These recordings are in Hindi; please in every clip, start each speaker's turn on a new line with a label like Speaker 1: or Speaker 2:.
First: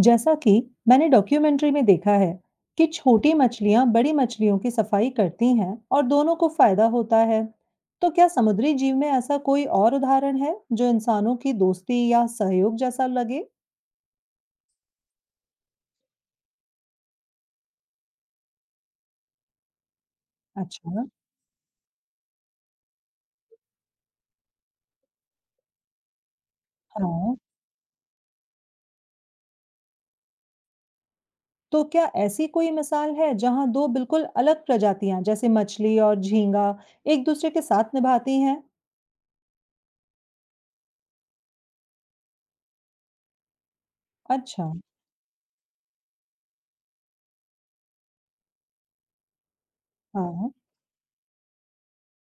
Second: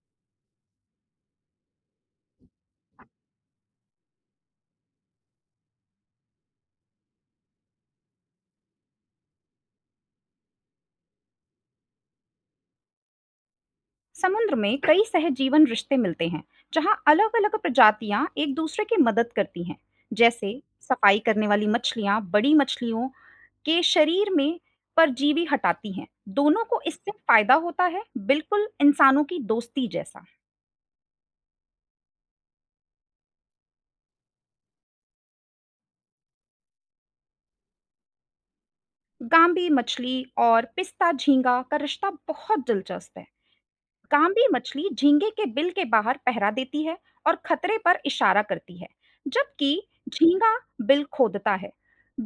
Speaker 1: जैसा कि मैंने डॉक्यूमेंट्री में देखा है कि छोटी मछलियां बड़ी मछलियों की सफाई करती हैं और दोनों को फायदा होता है। तो क्या समुद्री जीव में ऐसा कोई और उदाहरण है जो इंसानों की दोस्ती या सहयोग जैसा लगे?
Speaker 2: समुद्र में कई सहजीवन रिश्ते मिलते हैं जहां अलग अलग प्रजातियां एक दूसरे की मदद करती हैं। जैसे
Speaker 1: अच्छा।
Speaker 2: सफाई करने वाली मछलियां बड़ी मछलियों के शरीर में परजीवी हटाती हैं, दोनों को इससे
Speaker 1: हाँ।
Speaker 2: फायदा होता है, बिल्कुल इंसानों की दोस्ती जैसा।
Speaker 1: तो क्या ऐसी कोई मिसाल है जहां दो बिल्कुल अलग प्रजातियां जैसे मछली और झींगा एक दूसरे के साथ निभाती हैं?
Speaker 2: गांबी मछली और पिस्ता झींगा का रिश्ता बहुत दिलचस्प है। कांबी
Speaker 1: अच्छा।
Speaker 2: मछली झींगे के बिल के बाहर पहरा देती है और खतरे पर इशारा करती है, जबकि
Speaker 1: हाँ।
Speaker 2: झींगा बिल खोदता है।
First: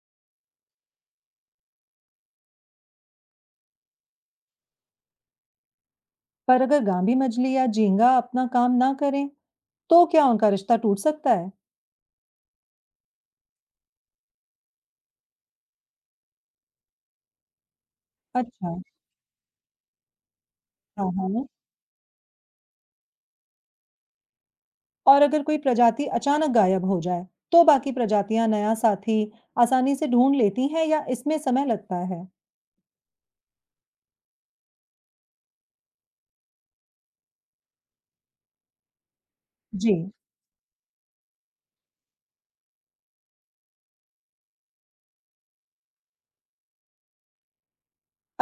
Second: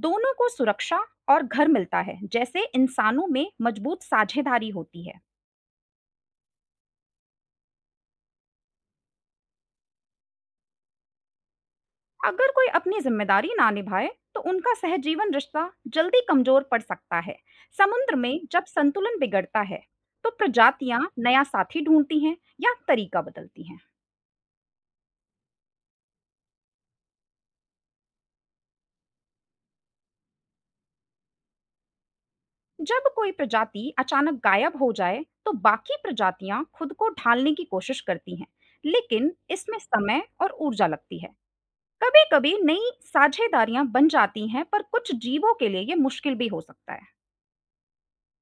Speaker 2: दोनों को सुरक्षा और घर मिलता है, जैसे इंसानों में मजबूत साझेदारी होती है।
Speaker 1: पर अगर गांभी मछली या झींगा अपना काम ना करें तो क्या उनका रिश्ता टूट सकता है?
Speaker 2: अगर कोई अपनी जिम्मेदारी ना निभाए तो उनका सहजीवन रिश्ता जल्दी कमजोर पड़ सकता है। समुद्र में जब
Speaker 1: अच्छा।
Speaker 2: संतुलन बिगड़ता है तो प्रजातियां
Speaker 1: हाँ,
Speaker 2: नया
Speaker 1: हाँ।
Speaker 2: साथी ढूंढती हैं या तरीका बदलती हैं।
Speaker 1: और अगर कोई प्रजाति अचानक गायब हो जाए, तो बाकी प्रजातियां नया साथी आसानी से ढूंढ लेती हैं या इसमें समय लगता है?
Speaker 2: जब कोई प्रजाति अचानक गायब हो जाए तो बाकी प्रजातियां खुद को ढालने की कोशिश करती हैं, लेकिन इसमें
Speaker 1: जी।
Speaker 2: समय और ऊर्जा लगती है। कभी कभी नई साझेदारियां बन जाती हैं, पर कुछ जीवों के लिए ये मुश्किल भी हो सकता है।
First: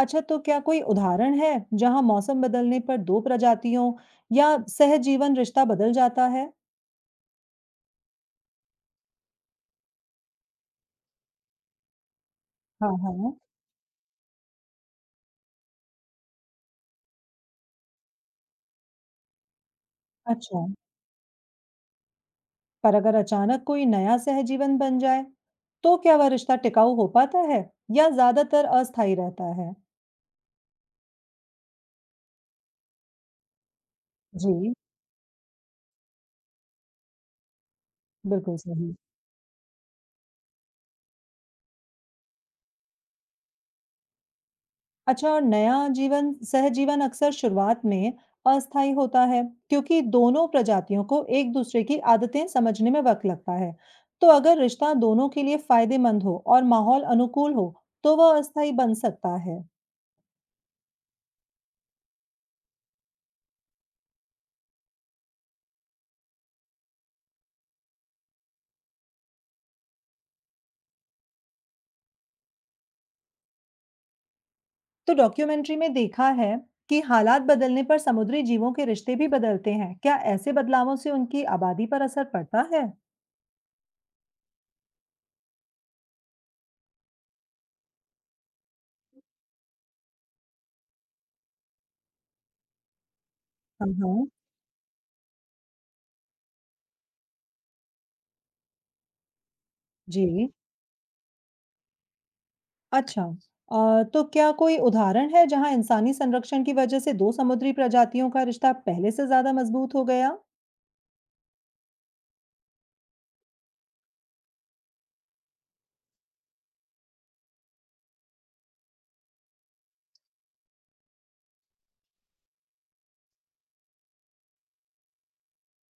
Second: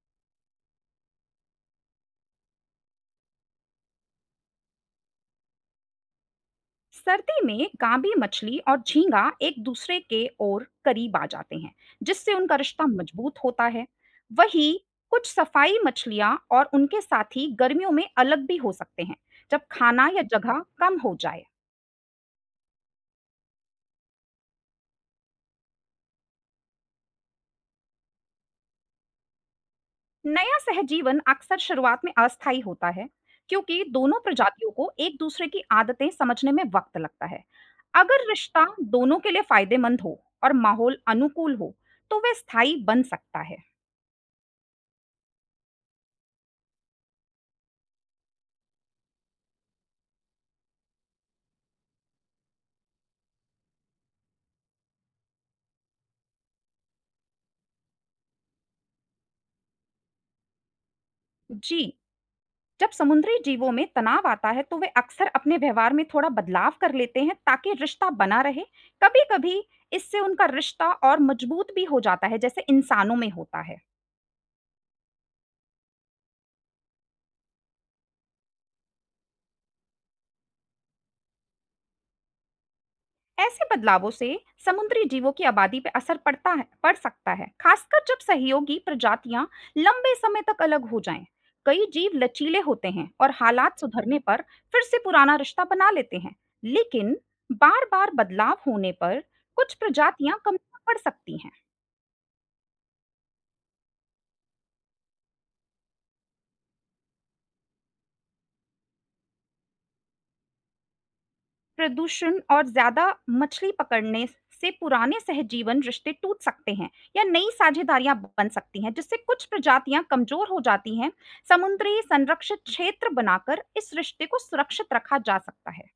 Speaker 1: अच्छा, तो क्या कोई उदाहरण है जहां मौसम बदलने पर दो प्रजातियों या सहजीवन रिश्ता बदल जाता है?
Speaker 2: सर्दी में गांबी मछली और झींगा एक दूसरे के और करीब आ जाते हैं, जिससे उनका रिश्ता
Speaker 1: हाँ, हाँ।
Speaker 2: मजबूत होता है। वहीं कुछ सफाई मछलियां और उनके साथी गर्मियों में अलग भी हो सकते हैं, जब खाना या
Speaker 1: अच्छा।
Speaker 2: जगह कम हो जाए।
Speaker 1: पर अगर अचानक कोई नया सहजीवन बन जाए, तो क्या वह रिश्ता टिकाऊ हो पाता है या ज्यादातर अस्थायी रहता है?
Speaker 2: नया सहजीवन अक्सर शुरुआत में अस्थायी होता है, क्योंकि दोनों प्रजातियों
Speaker 1: जी,
Speaker 2: को एक दूसरे की आदतें समझने में वक्त लगता है। अगर
Speaker 1: बिल्कुल
Speaker 2: रिश्ता
Speaker 1: सही।
Speaker 2: दोनों के लिए फायदेमंद हो और माहौल अनुकूल हो तो वे स्थायी बन सकता है।
Speaker 1: अच्छा। और नया जीवन सहजीवन अक्सर शुरुआत में अस्थायी होता है क्योंकि दोनों प्रजातियों को एक दूसरे की आदतें समझने में वक्त लगता है। तो अगर रिश्ता दोनों के लिए फायदेमंद हो और माहौल अनुकूल हो तो वह अस्थायी बन सकता है।
Speaker 2: जी। जब समुद्री जीवों में तनाव आता है तो वे अक्सर अपने व्यवहार में थोड़ा बदलाव कर लेते हैं, ताकि रिश्ता बना रहे। कभी कभी इससे उनका रिश्ता और मजबूत भी हो जाता है, जैसे इंसानों में होता है।
Speaker 1: तो डॉक्यूमेंट्री में देखा है कि हालात बदलने पर समुद्री जीवों के रिश्ते भी बदलते हैं। क्या ऐसे बदलावों से उनकी आबादी पर असर पड़ता है?
Speaker 2: ऐसे बदलावों से समुद्री जीवों की आबादी पर असर पड़ सकता है, खासकर जब सहयोगी प्रजातियां लंबे समय तक अलग हो जाएं। कई जीव लचीले होते हैं और हालात
Speaker 1: हाँ
Speaker 2: सुधरने
Speaker 1: हाँ।
Speaker 2: पर फिर से पुराना रिश्ता बना लेते हैं, लेकिन बार बार बदलाव होने पर कुछ
Speaker 1: जी।
Speaker 2: प्रजातियां कमजोर पड़ सकती हैं।
Speaker 1: अच्छा। तो क्या कोई उदाहरण है जहाँ इंसानी संरक्षण की वजह से 2 समुद्री प्रजातियों का रिश्ता पहले से ज़्यादा मज़बूत हो गया?
Speaker 2: प्रदूषण और ज्यादा मछली पकड़ने से पुराने सहजीवन रिश्ते टूट सकते हैं या नई साझेदारियां बन सकती हैं, जिससे कुछ प्रजातियां कमजोर हो जाती हैं। समुद्री संरक्षित क्षेत्र बनाकर इस रिश्ते को सुरक्षित रखा जा सकता है।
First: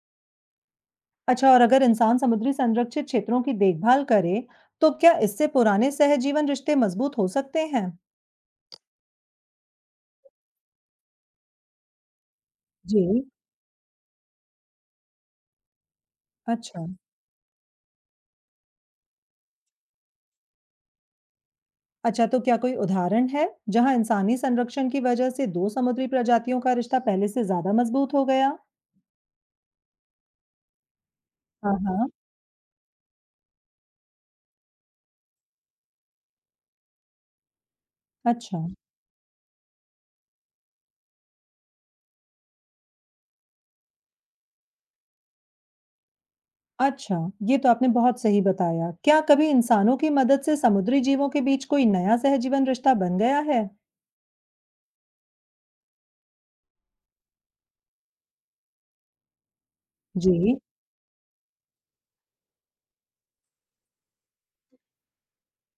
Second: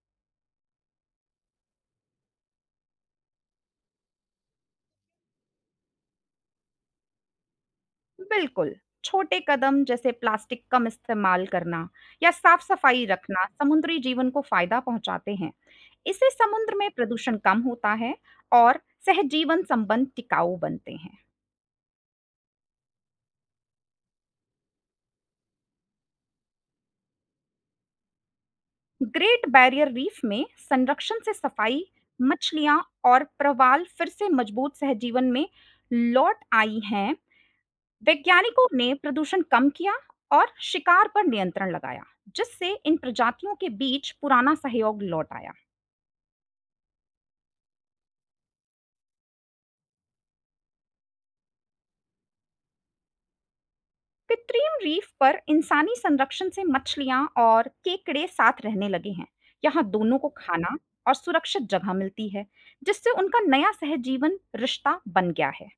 Speaker 1: अच्छा। और अगर इंसान समुद्री संरक्षित क्षेत्रों की देखभाल करे, तो क्या इससे पुराने सहजीवन रिश्ते मज़बूत हो सकते हैं?
Speaker 2: बिल्कुल। छोटे कदम जैसे प्लास्टिक कम इस्तेमाल करना या साफ
Speaker 1: जी।
Speaker 2: सफाई रखना समुद्री जीवन को फायदा पहुंचाते हैं। इससे समुद्र
Speaker 1: अच्छा।
Speaker 2: में प्रदूषण कम होता है और सहजीवन संबंध टिकाऊ बनते हैं।
Speaker 1: अच्छा, तो क्या कोई उदाहरण है जहाँ इंसानी संरक्षण की वजह से 2 समुद्री प्रजातियों का रिश्ता पहले से ज़्यादा मज़बूत हो गया?
Speaker 2: ग्रेट बैरियर रीफ में संरक्षण से
Speaker 1: हाँ,
Speaker 2: सफाई
Speaker 1: हाँ।
Speaker 2: मछलियां और प्रवाल फिर से मजबूत सहजीवन में लौट आई हैं।
Speaker 1: अच्छा।
Speaker 2: वैज्ञानिकों ने प्रदूषण कम किया और शिकार पर नियंत्रण लगाया, जिससे इन प्रजातियों के बीच पुराना सहयोग लौट आया।
Speaker 1: अच्छा, ये तो आपने बहुत सही बताया। क्या कभी इंसानों की मदद से समुद्री जीवों के बीच कोई नया सहजीवन रिश्ता बन गया है?
Speaker 2: कृत्रिम रीफ पर इंसानी संरक्षण से मछलियां और केकड़े साथ रहने लगे हैं। यहाँ दोनों को
Speaker 1: जी,
Speaker 2: खाना और सुरक्षित जगह मिलती है, जिससे उनका नया सहजीवन रिश्ता बन गया है।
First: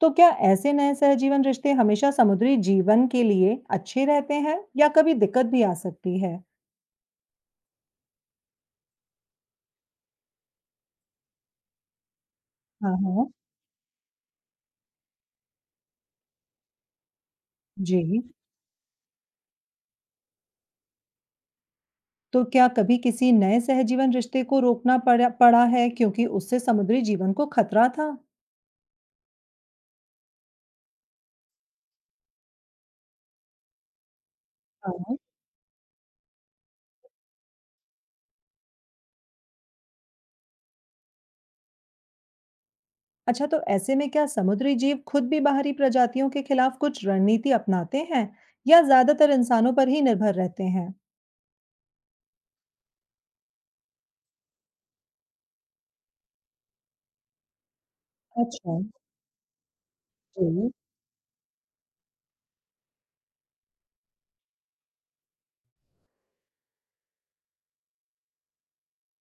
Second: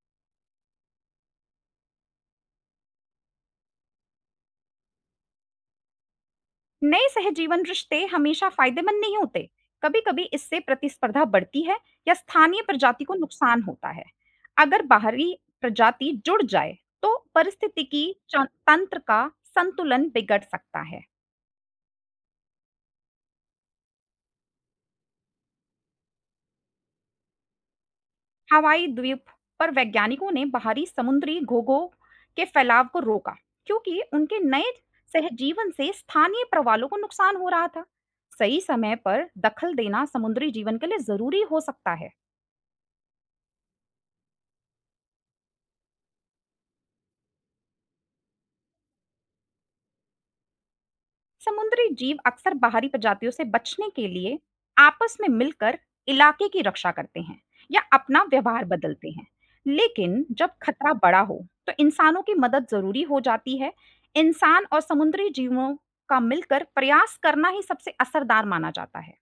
Speaker 1: तो क्या ऐसे नए सहजीवन रिश्ते हमेशा समुद्री जीवन के लिए अच्छे रहते हैं या कभी दिक्कत भी आ सकती है?
Speaker 2: नए सहजीवन रिश्ते हमेशा फायदेमंद नहीं होते। कभी-कभी इससे प्रतिस्पर्धा बढ़ती है या स्थानीय
Speaker 1: हाँ,
Speaker 2: प्रजाति को
Speaker 1: हाँ।
Speaker 2: नुकसान होता है। अगर बाहरी प्रजाति जुड़ जाए, तो पारिस्थितिकी
Speaker 1: जी,
Speaker 2: तंत्र का संतुलन बिगड़ सकता है।
Speaker 1: तो क्या कभी किसी नए सहजीवन रिश्ते को रोकना पड़ा पड़ा है क्योंकि उससे समुद्री जीवन को खतरा था?
Speaker 2: हवाई द्वीप पर वैज्ञानिकों ने बाहरी समुद्री घोंघों के फैलाव को रोका, क्योंकि उनके नए
Speaker 1: हाँ। हाँ।
Speaker 2: सहजीवन से स्थानीय प्रवालों को नुकसान हो रहा था। सही समय पर दखल देना समुद्री जीवन के लिए जरूरी हो सकता है।
Speaker 1: अच्छा, तो ऐसे में क्या समुद्री जीव खुद भी बाहरी प्रजातियों के खिलाफ कुछ रणनीति अपनाते हैं या ज्यादातर इंसानों पर ही निर्भर रहते हैं?
Speaker 2: समुद्री जीव अक्सर बाहरी प्रजातियों से बचने के लिए आपस में मिलकर इलाके की रक्षा करते हैं या अपना व्यवहार
Speaker 1: अच्छा।
Speaker 2: बदलते हैं। लेकिन जब
Speaker 1: जी।
Speaker 2: खतरा बड़ा हो तो इंसानों की मदद जरूरी हो जाती है। इंसान और समुद्री जीवों का मिलकर प्रयास करना ही सबसे असरदार माना जाता है।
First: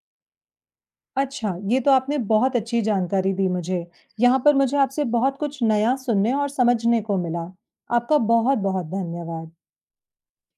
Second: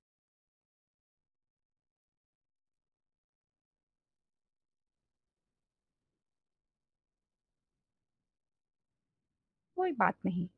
Speaker 1: अच्छा, ये तो आपने बहुत अच्छी जानकारी दी मुझे। यहाँ पर मुझे आपसे बहुत कुछ नया सुनने और समझने को मिला। आपका बहुत बहुत धन्यवाद।
Speaker 2: कोई बात नहीं।